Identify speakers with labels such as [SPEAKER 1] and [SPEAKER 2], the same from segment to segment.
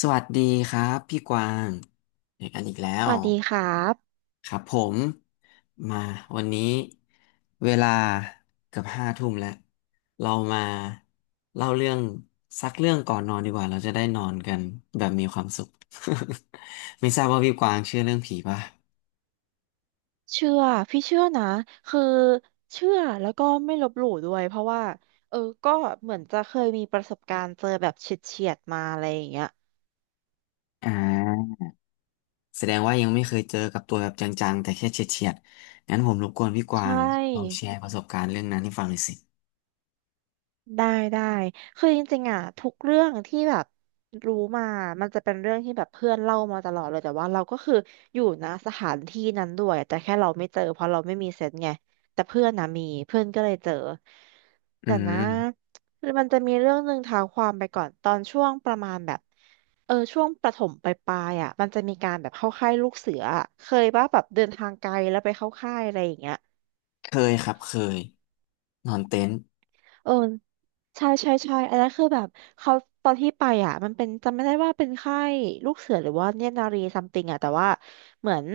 [SPEAKER 1] สวัสดีครับพี่กวางเจอกันอีกแล้
[SPEAKER 2] ส
[SPEAKER 1] ว
[SPEAKER 2] วัสดีครับ
[SPEAKER 1] ครับผม มาวันนี้เวลาเกือบห้าทุ่มแล้วเรามาเล่าเรื่องสักเรื่องก่อนนอนดีกว่าเราจะได้นอนกันแบบมีความสุข ไม่ทราบว่าพี่กวางเชื่อเรื่องผีป่ะ
[SPEAKER 2] เชื่อพี่เชื่อนะคือเชื่อแล้วก็ไม่ลบหลู่ด้วยเพราะว่าเออก็เหมือนจะเคยมีประสบการณ์เจอแบบเฉียดๆมาอะไรอย่างเงี้ย
[SPEAKER 1] อ่าแสดงว่ายังไม่เคยเจอกับตัวแบบจังๆแต่แค่เฉียดๆงั้นผมรบกวนพี่ก
[SPEAKER 2] ใช
[SPEAKER 1] วางลองแช
[SPEAKER 2] ่
[SPEAKER 1] ร์ประสบการณ์เรื่องนั้นให้ฟังหน่อยสิ
[SPEAKER 2] ได้ได้คือจริงๆอ่ะทุกเรื่องที่แบบรู้มามันจะเป็นเรื่องที่แบบเพื่อนเล่ามาตลอดเลยแต่ว่าเราก็คืออยู่นะสถานที่นั้นด้วยแต่แค่เราไม่เจอเพราะเราไม่มีเซนส์ไงแต่เพื่อนนะมีเพื่อนก็เลยเจอ
[SPEAKER 1] อื
[SPEAKER 2] แต่นะ
[SPEAKER 1] ม
[SPEAKER 2] มันจะมีเรื่องหนึ่งเท้าความไปก่อนตอนช่วงประมาณแบบช่วงประถมปลายๆอ่ะมันจะมีการแบบเข้าค่ายลูกเสืออะเคยป่ะแบบเดินทางไกลแล้วไปเข้าค่ายอะไรอย่างเงี้ย
[SPEAKER 1] เคยครับเคยนอนเต็นท์
[SPEAKER 2] เออใช่ใช่ใช่อันนั้นคือแบบเขาตอนที่ไปอ่ะมันเป็นจำไม่ได้ว่าเป็นค่ายลูกเสือหรือว่าเนตรนารีซัมติงอ่ะแต่ว่าเหมือน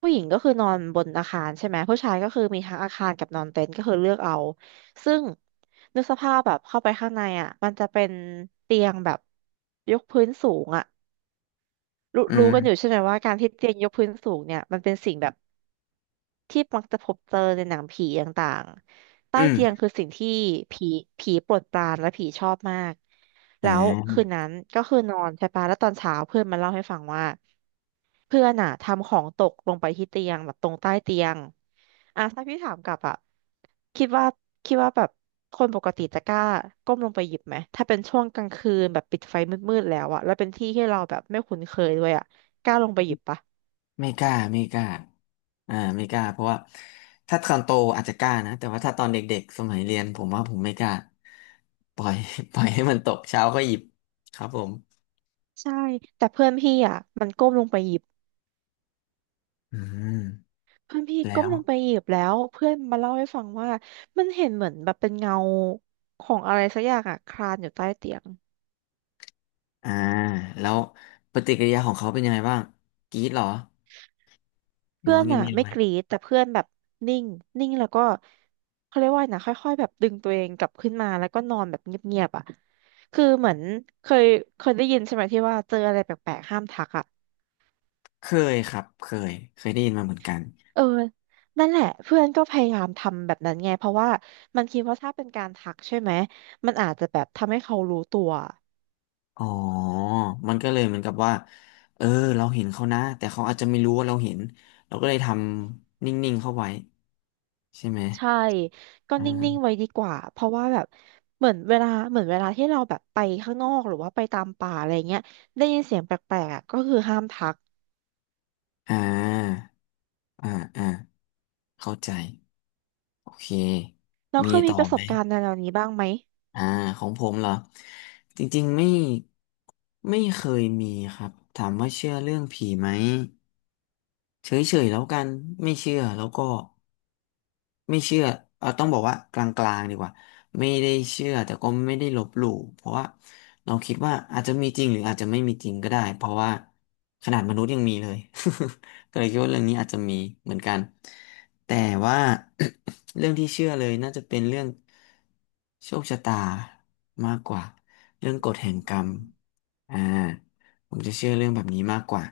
[SPEAKER 2] ผู้หญิงก็คือนอนบนอาคารใช่ไหมผู้ชายก็คือมีทั้งอาคารกับนอนเต็นท์ก็คือเลือกเอาซึ่งนึกสภาพแบบเข้าไปข้างในอ่ะมันจะเป็นเตียงแบบยกพื้นสูงอ่ะรู้กันอ
[SPEAKER 1] อื
[SPEAKER 2] ยู่ใช่ไหมว่าการที่เตียงยกพื้นสูงเนี่ยมันเป็นสิ่งแบบ ที่มักจะพบเจอในหนังผีต่างๆ ใต้
[SPEAKER 1] อื
[SPEAKER 2] เตียง
[SPEAKER 1] ม
[SPEAKER 2] คือสิ่งที่ผีผีโปรดปรานและผีชอบมาก
[SPEAKER 1] อ่
[SPEAKER 2] แล้ว
[SPEAKER 1] า
[SPEAKER 2] คืนนั้นก็คือนอนใช่ปะแล้วตอนเช้าเพื่อนมาเล่าให้ฟังว่าเพื่อนอ่ะทำของตกลงไปที่เตียงแบบตรงใต้เตียงอ่ะถ้าพี่ถามกลับอ่ะคิดว่าคิดว่าแบบคนปกติจะกล้าก้มลงไปหยิบไหมถ้าเป็นช่วงกลางคืนแบบปิดไฟมืดๆแล้วอะแล้วเป็นที่ที่เราแบบไม่คุ้นเคยด้วยอะกล้าลงไปหยิบปะ
[SPEAKER 1] ไม่กล้าไม่กล้าไม่กล้าเพราะว่าถ้าตอนโตอาจจะกล้านะแต่ว่าถ้าตอนเด็กๆสมัยเรียนผมว่าผมไม่กล้าปล่อย ปล่อยให้มันตกเช้าก็หยิบครับผม
[SPEAKER 2] ใช่แต่เพื่อนพี่อะมันก้มลงไปหยิบ
[SPEAKER 1] อืม
[SPEAKER 2] เพื่อนพี่
[SPEAKER 1] แล้
[SPEAKER 2] ก้ม
[SPEAKER 1] ว
[SPEAKER 2] ลงไปหยิบแล้วเพื่อนมาเล่าให้ฟังว่ามันเห็นเหมือนแบบเป็นเงาของอะไรสักอย่างอะคลานอยู่ใต้เตียง
[SPEAKER 1] อ่าแล้วปฏิกิริยาของเขาเป็นยังไงบ้างกรี๊ดเหรอหรือ
[SPEAKER 2] เพื่อ
[SPEAKER 1] ว่า
[SPEAKER 2] นอะ
[SPEAKER 1] เงียบๆ
[SPEAKER 2] ไม่
[SPEAKER 1] ไว้
[SPEAKER 2] กรีดแต่เพื่อนแบบนิ่งนิ่งแล้วก็เขาเรียกว่าไงนะค่อยๆแบบดึงตัวเองกลับขึ้นมาแล้วก็นอนแบบเงียบๆอะคือเหมือนเคยเคยได้ยินใช่ไหมที่ว่าเจออะไรแปลกๆห้ามทักอะ
[SPEAKER 1] เคยครับเคยเคยได้ยินมาเหมือนกัน
[SPEAKER 2] เออนั่นแหละเพื่อนก็พยายามทำแบบนั้นไงเพราะว่ามันคิดว่าถ้าเป็นการทักใช่ไหมมันอาจจะแบบทำให้เขารู้ตัว
[SPEAKER 1] อ๋อมันก็เลยเหมือนกับว่าเออเราเห็นเขานะ แต่เขาอาจจะไม่รู้ว่าเราเห็น เราก็เลยทำนิ่งๆเข้าไว้ใช่ไหม
[SPEAKER 2] ใช่ก็
[SPEAKER 1] อ
[SPEAKER 2] นิ่งๆ
[SPEAKER 1] ่า
[SPEAKER 2] ไว้ดีกว่าเพราะว่าแบบเหมือนเวลาเหมือนเวลาที่เราแบบไปข้างนอกหรือว่าไปตามป่าอะไรเงี้ยได้ยินเสียงแปลกๆอะก็คือห้ามทัก
[SPEAKER 1] อ่าอ่าอ่าเข้าใจโอเค
[SPEAKER 2] เรา
[SPEAKER 1] มี
[SPEAKER 2] เคยมี
[SPEAKER 1] ต่อ
[SPEAKER 2] ประส
[SPEAKER 1] ไหม
[SPEAKER 2] บการณ์ในแนวนี้บ้างไหม
[SPEAKER 1] อ่าของผมเหรอจริงๆไม่ไม่เคยมีครับถามว่าเชื่อเรื่องผีไหมเฉยๆแล้วกัน ไม่เชื่อแล้วก็ ไม่เชื่อเราต้องบอกว่ากลางๆดีกว่าไม่ได้เชื่อแต่ก็ไม่ได้ลบหลู่เพราะว่าเราคิดว่าอาจจะมีจริงหรืออาจจะไม่มีจริงก็ได้เพราะว่าขนาดมนุษย์ยังมีเลย ก็เลยคิดว่าเรื่องนี้อาจจะมีเหมือนกันแต่ว่า เรื่องที่เชื่อเลยน่าจะเป็นเรื่องโชคชะตามากกว่าเรื่องกฎแห่งกรรมอ่าผมจะเชื่อเรื่องแบบนี้มากกว่า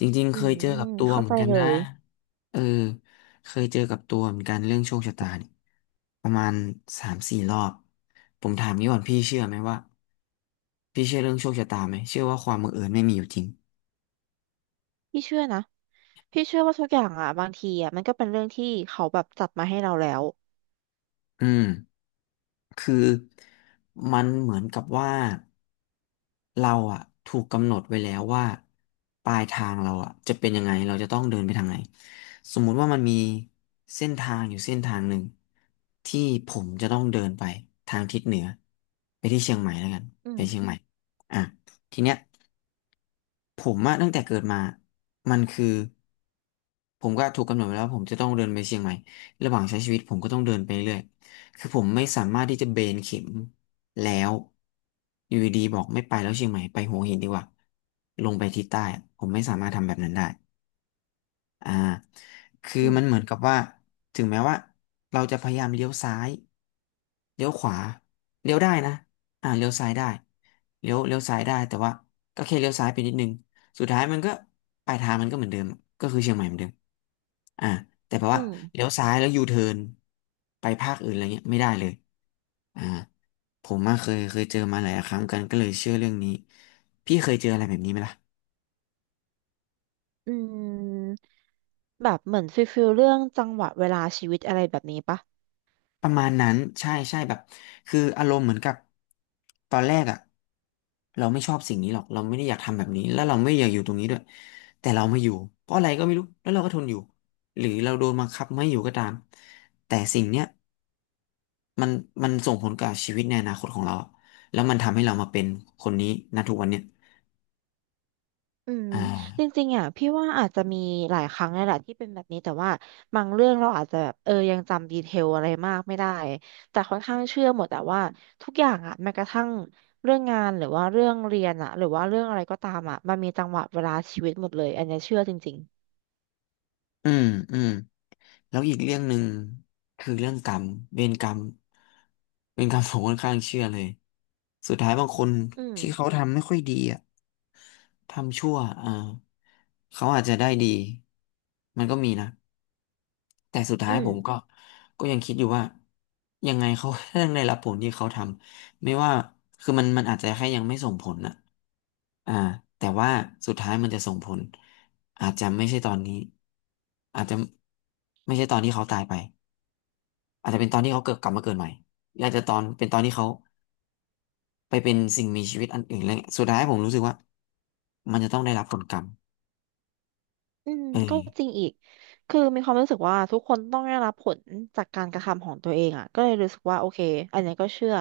[SPEAKER 1] จริงๆ
[SPEAKER 2] อื
[SPEAKER 1] เคย
[SPEAKER 2] ม
[SPEAKER 1] เจอกับตัว
[SPEAKER 2] เข้า
[SPEAKER 1] เหมือ
[SPEAKER 2] ใจ
[SPEAKER 1] นกัน
[SPEAKER 2] เล
[SPEAKER 1] นะ
[SPEAKER 2] ย
[SPEAKER 1] เออเคยเจอกับตัวเหมือนกันเรื่องโชคชะตาเนี่ยประมาณสามสี่รอบผมถามนี้ก่อนพี่เชื่อไหมว่าพี่เชื่อเรื่องโชคชะตาไหมเชื่อว่าความบังเอิญไม่มีอยู่จริง
[SPEAKER 2] พี่เชื่อนะพี่เชื่อว่าทุกอย่างอ่ะบางทีอ่ะมันก็เป็นเรื่องที่เขาแบบจัดมาให้เราแล้ว
[SPEAKER 1] อืม คือมันเหมือนกับว่าเราอะถูกกำหนดไว้แล้วว่าปลายทางเราอะจะเป็นยังไงเราจะต้องเดินไปทางไหนสมมุติว่ามันมีเส้นทางอยู่เส้นทางหนึ่งที่ผมจะต้องเดินไปทางทิศเหนือไปที่เชียงใหม่แล้วกัน
[SPEAKER 2] อื
[SPEAKER 1] ไป
[SPEAKER 2] ม
[SPEAKER 1] เชียงใหม่อ่ะทีเนี้ย ผมอะตั้งแต่เกิดมามันคือผมก็ถูกกำหนดไว้แล้วาผมจะต้องเดินไปเชียงใหม่ระหว่างใช้ชีวิตผมก็ต้องเดินไปเรื่อยคือผมไม่สามารถที่จะเบนเข็มแล้วอยู่ดีๆบอกไม่ไปแล้วเชียงใหม่ไปหัวหินดีกว่าลงไปทิศใต้อะผมไม่สามารถทำแบบนั้นได้ อ่าคือ
[SPEAKER 2] อืม
[SPEAKER 1] มันเหมือนกับว่าถึงแม้ว่าเราจะพยายามเลี้ยวซ้ายเลี้ยวขวาเลี้ยวได้นะเลี้ยวซ้ายได้เลี้ยวซ้ายได้แต่ว่าก็แค่เลี้ยวซ้ายไปนิดนึงสุดท้ายมันก็ปลายทางมันก็เหมือนเดิมก็คือเชียงใหม่เหมือนเดิมอ่าแต่แปล
[SPEAKER 2] อื
[SPEAKER 1] ว่า
[SPEAKER 2] ม
[SPEAKER 1] เลี้ยวซ้ายแล้วยูเทิร์นไปภาคอื่นอะไรเงี้ยไม่ได้เลยอ่าผมมาเคยเจอมาหลายครั้งกันก็เลยเชื่อเรื่องนี้พี่เคยเจออะไรแบบนี้ไหมล่ะ
[SPEAKER 2] อืมแบบเหมือนฟิลเรื่องจังหวะเวลาชีวิตอะไรแบบนี้ปะ
[SPEAKER 1] ประมาณนั้นใช่ใช่แบบคืออารมณ์เหมือนกับตอนแรกอ่ะเราไม่ชอบสิ่งนี้หรอกเราไม่ได้อยากทำแบบนี้แล้วเราไม่อยากอยู่ตรงนี้ด้วยแต่เรามาอยู่เพราะอะไรก็ไม่รู้แล้วเราก็ทนอยู่หรือเราโดนบังคับไม่อยู่ก็ตามแต่สิ่งเนี้ยมันมันส่งผลกับชีวิตในอนาคตของเราแล้วมันทำให้เรามาเป็นคนนี้ณทุกวันเนี้ย
[SPEAKER 2] อืม
[SPEAKER 1] อ่
[SPEAKER 2] จ
[SPEAKER 1] า
[SPEAKER 2] ริงๆอ่ะพี่ว่าอาจจะมีหลายครั้งเลยแหละที่เป็นแบบนี้แต่ว่าบางเรื่องเราอาจจะแบบยังจำดีเทลอะไรมากไม่ได้แต่ค่อนข้างเชื่อหมดแต่ว่าทุกอย่างอ่ะแม้กระทั่งเรื่องงานหรือว่าเรื่องเรียนอ่ะหรือว่าเรื่องอะไรก็ตามอ่ะมันมีจังหวะเวลาชีวิตหมดเลยอันเนี้ยเชื่อจริง
[SPEAKER 1] อืมอืม แล้วอีกเรื่องหนึ่งคือเรื่องกรรมเวรกรรมเวรกรรม ผมค่อนข้างเชื่อเลยสุดท้ายบางคน
[SPEAKER 2] ๆ
[SPEAKER 1] ที่เขาทำไม่ค่อยดีอ่ะทำชั่วอ่าเขาอาจจะได้ดีมันก็มีนะแต่สุดท้าย
[SPEAKER 2] อืม
[SPEAKER 1] ผมก็ยังคิดอยู่ว่ายังไงเขา ก็ต้องได้รับผลที่เขาทำไม่ว่าคือมันอาจจะแค่ยังไม่ส่งผลน่ะอ่าแต่ว่าสุดท้ายมันจะส่งผลอาจจะไม่ใช่ตอนนี้อาจจะไม่ใช่ตอนที่เขาตายไป อาจจะเป็นตอนที่เขาเกิดกลับมาเกิดใหม่หรืออาจจะตอนเป็นตอนที่เขาไปเป็นสิ่งมีชีวิตอันอื่นอะไรเงี้ยสุดท้ายผมรู้สึกว่ามันจะต้องได้รับผลกรรม
[SPEAKER 2] อืม
[SPEAKER 1] เออ
[SPEAKER 2] ก็จริงอีกคือมีความรู้สึกว่าทุกคนต้องได้รับผลจากการกระทำของตัวเองอ่ะก็เลยรู้สึกว่าโอเคอันนี้ก็เชื่อ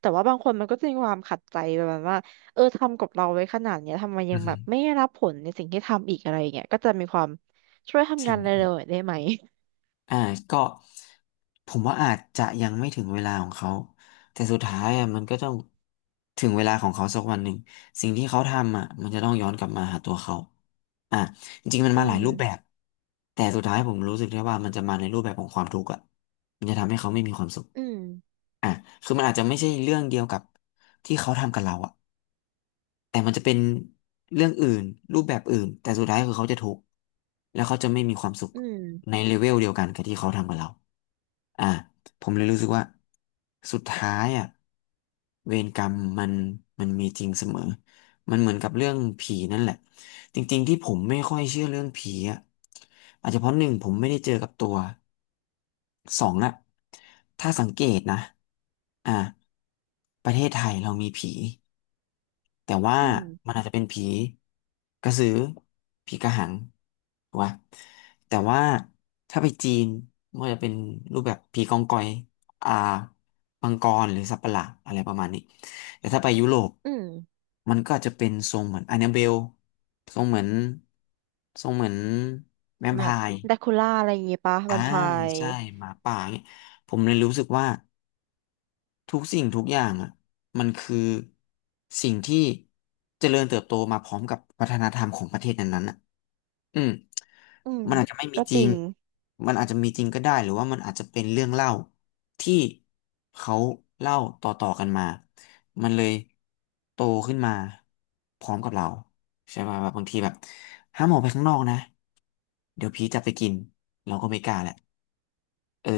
[SPEAKER 2] แต่ว่าบางคนมันก็จะมีความขัดใจประมาณว่าทำกับเราไว้ขนาดเนี้ยทำไมยั
[SPEAKER 1] อื
[SPEAKER 2] งแบบไม่
[SPEAKER 1] ม
[SPEAKER 2] ได้รับผลในสิ่งที่ทำอีกอะไรอย่างเงี้ยก็จะมีความช่วยทำ
[SPEAKER 1] ใช่
[SPEAKER 2] งาน
[SPEAKER 1] ไหมครั
[SPEAKER 2] เร็วๆหน่อ
[SPEAKER 1] บ
[SPEAKER 2] ยได้ไหม
[SPEAKER 1] อ่าก็ผมว่าอาจจะยังไม่ถึงเวลาของเขาแต่สุดท้ายอ่ะมันก็ต้องถึงเวลาของเขาสักวันหนึ่งสิ่งที่เขาทำอ่ะมันจะต้องย้อนกลับมาหาตัวเขาอ่ะจริงๆมัน
[SPEAKER 2] อื
[SPEAKER 1] มาหลาย
[SPEAKER 2] ม
[SPEAKER 1] รูปแบบแต่สุดท้ายผมรู้สึกได้ว่ามันจะมาในรูปแบบของความทุกข์อ่ะมันจะทำให้เขาไม่มีความสุข
[SPEAKER 2] อืม
[SPEAKER 1] อ่ะคือมันอาจจะไม่ใช่เรื่องเดียวกับที่เขาทำกับเราอะแต่มันจะเป็นเรื่องอื่นรูปแบบอื่นแต่สุดท้ายคือเขาจะทุกข์แล้วเขาจะไม่มีความสุข
[SPEAKER 2] อืม
[SPEAKER 1] ในเลเวลเดียวกันกับที่เขาทำกับเราอ่ะผมเลยรู้สึกว่าสุดท้ายอะเวรกรรมมันมีจริงเสมอ มันเหมือนกับเรื่องผีนั่นแหละจริงๆที่ผมไม่ค่อยเชื่อเรื่องผีอ่ะอาจจะเพราะหนึ่งผมไม่ได้เจอกับตัวสองอะถ้าสังเกตนะอ่าประเทศไทยเรามีผีแต่ว่า
[SPEAKER 2] อืม
[SPEAKER 1] มันอาจจะเป็นผีกระสือผีกระหังถูกปะแต่ว่าถ้าไปจีนมันก็จะเป็นรูปแบบผีกองกอยอ่า มังกรหรือสัตว์ประหลาดอะไรประมาณนี้แต่ถ้าไปยุโรป
[SPEAKER 2] อืม
[SPEAKER 1] มันก็จะเป็นทรงเหมือนอัน a b เบลทรงเหมือนทรงเหมือนแวม
[SPEAKER 2] แบ
[SPEAKER 1] ไพ
[SPEAKER 2] บ
[SPEAKER 1] ร์
[SPEAKER 2] แดคูล่าอะไรอย่างเงี้ยปะแว
[SPEAKER 1] อ่า
[SPEAKER 2] มไพร์
[SPEAKER 1] ใช่หมาป่าเนี่ยผมเลยรู้สึกว่าทุกสิ่งทุกอย่างอ่ะมันคือสิ่งที่เจริญเติบโตมาพร้อมกับวัฒนธรรมของประเทศนั้นๆอะ อืม
[SPEAKER 2] อืม
[SPEAKER 1] มันอาจจะไม่มี
[SPEAKER 2] ก็
[SPEAKER 1] จ
[SPEAKER 2] จ
[SPEAKER 1] ริ
[SPEAKER 2] ริ
[SPEAKER 1] ง
[SPEAKER 2] ง
[SPEAKER 1] มันอาจจะมีจริงก็ได้หรือว่ามันอาจจะเป็นเรื่องเล่าที่เขาเล่าต่อๆกันมา มันเลยโตขึ้นมาพร้อมกับเราใช่ป่ะแบบบางทีแบบห้ามออกไปข้างนอกนะเดี๋ยวผีจับไปกินเราก็ไม่กล้าแหละเออ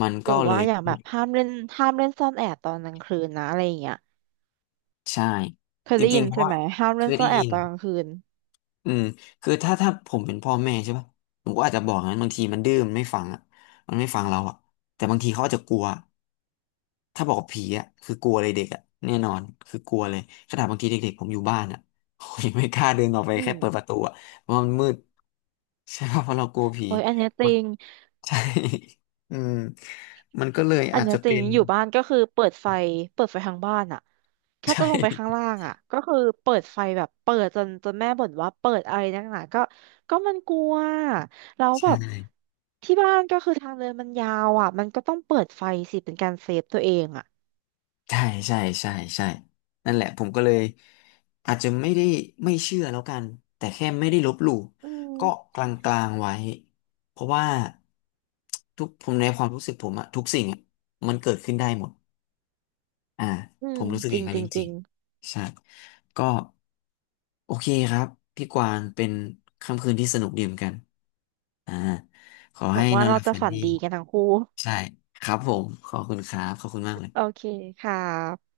[SPEAKER 1] มัน
[SPEAKER 2] ห
[SPEAKER 1] ก็
[SPEAKER 2] รือ
[SPEAKER 1] เล
[SPEAKER 2] ว่า
[SPEAKER 1] ย
[SPEAKER 2] อย่างแบบห้ามเล่นซ่อนแอบตอนกลางคืนนะอะไรอย่างเงี้ย
[SPEAKER 1] ใช่
[SPEAKER 2] เคย
[SPEAKER 1] จ
[SPEAKER 2] ได้
[SPEAKER 1] ริ
[SPEAKER 2] ยิ
[SPEAKER 1] ง
[SPEAKER 2] น
[SPEAKER 1] ๆเพราะ
[SPEAKER 2] ใช่
[SPEAKER 1] ว่า
[SPEAKER 2] ไหมห้าม
[SPEAKER 1] เค
[SPEAKER 2] เล่น
[SPEAKER 1] ย
[SPEAKER 2] ซ่อ
[SPEAKER 1] ได้
[SPEAKER 2] นแอ
[SPEAKER 1] ยิ
[SPEAKER 2] บ
[SPEAKER 1] น
[SPEAKER 2] ตอนกลางคืน
[SPEAKER 1] อืมคือถ้าผมเป็นพ่อแม่ใช่ปะผมก็อาจจะบอกงั้นบางทีมันดื้อมันไม่ฟังอ่ะมันไม่ฟังเราอ่ะแต่บางทีเขาอาจจะกลัวถ้าบอกว่าผีอ่ะคือกลัวเลยเด็กอ่ะแน่นอนคือกลัวเลยขนาดบางทีเด็กๆผมอยู่บ้านอ่ะผมยังไม่กล้าเดินออกไป
[SPEAKER 2] อื
[SPEAKER 1] แค่
[SPEAKER 2] ม
[SPEAKER 1] เปิดประตูอ่ะเพราะมันมืดใช่ปะเพราะเรากลัวผี
[SPEAKER 2] โอ้ยอันเนี้ยจ
[SPEAKER 1] มั
[SPEAKER 2] ริ
[SPEAKER 1] น
[SPEAKER 2] ง
[SPEAKER 1] ใช่ อืมมันก็เลย
[SPEAKER 2] อัน
[SPEAKER 1] อาจ
[SPEAKER 2] เนี้ย
[SPEAKER 1] จะ
[SPEAKER 2] จริ
[SPEAKER 1] เป็
[SPEAKER 2] ง
[SPEAKER 1] น
[SPEAKER 2] อยู่บ้านก็คือเปิดไฟทางบ้านอะ แค่
[SPEAKER 1] ใช่
[SPEAKER 2] จะลงไปข้างล่างอะก็คือเปิดไฟแบบเปิดจนแม่บ่นว่าเปิดอะไรนักหนาก็มันกลัวแล้วแบ
[SPEAKER 1] ใช่
[SPEAKER 2] บที่บ้านก็คือทางเดินมันยาวอะมันก็ต้องเปิดไฟสิเป็นการเซฟตัวเองอะ
[SPEAKER 1] ใช่ใช่ใช่ใช่นั่นแหละผมก็เลยอาจจะไม่ได้ไม่เชื่อแล้วกันแต่แค่ไม่ได้ลบหลู่
[SPEAKER 2] อื
[SPEAKER 1] ก็
[SPEAKER 2] ม
[SPEAKER 1] กลางๆไว้เพราะว่าทุกผมในความรู้สึกผมอะทุกสิ่งอะมันเกิดขึ้นได้หมดอ่า
[SPEAKER 2] อื
[SPEAKER 1] ผ
[SPEAKER 2] ม
[SPEAKER 1] มรู้สึก
[SPEAKER 2] จ
[SPEAKER 1] อ
[SPEAKER 2] ริ
[SPEAKER 1] ย่าง
[SPEAKER 2] ง
[SPEAKER 1] นั้น
[SPEAKER 2] จ
[SPEAKER 1] จ
[SPEAKER 2] ริงจ
[SPEAKER 1] ริ
[SPEAKER 2] ริ
[SPEAKER 1] ง
[SPEAKER 2] ง
[SPEAKER 1] ๆใช่ก็โอเคครับพี่กวางเป็นค่ำคืนที่สนุกดีเหมือนกันอ่าขอ
[SPEAKER 2] หวั
[SPEAKER 1] ให้
[SPEAKER 2] ง
[SPEAKER 1] น
[SPEAKER 2] ว่า
[SPEAKER 1] อนห
[SPEAKER 2] เรา
[SPEAKER 1] ลับ
[SPEAKER 2] จะ
[SPEAKER 1] ฝัน
[SPEAKER 2] ฝัน
[SPEAKER 1] ดี
[SPEAKER 2] ดีกันทั้งคู่
[SPEAKER 1] ใช่ครับผมขอบคุณครับขอบคุณมากเลย
[SPEAKER 2] โอเคค่ะ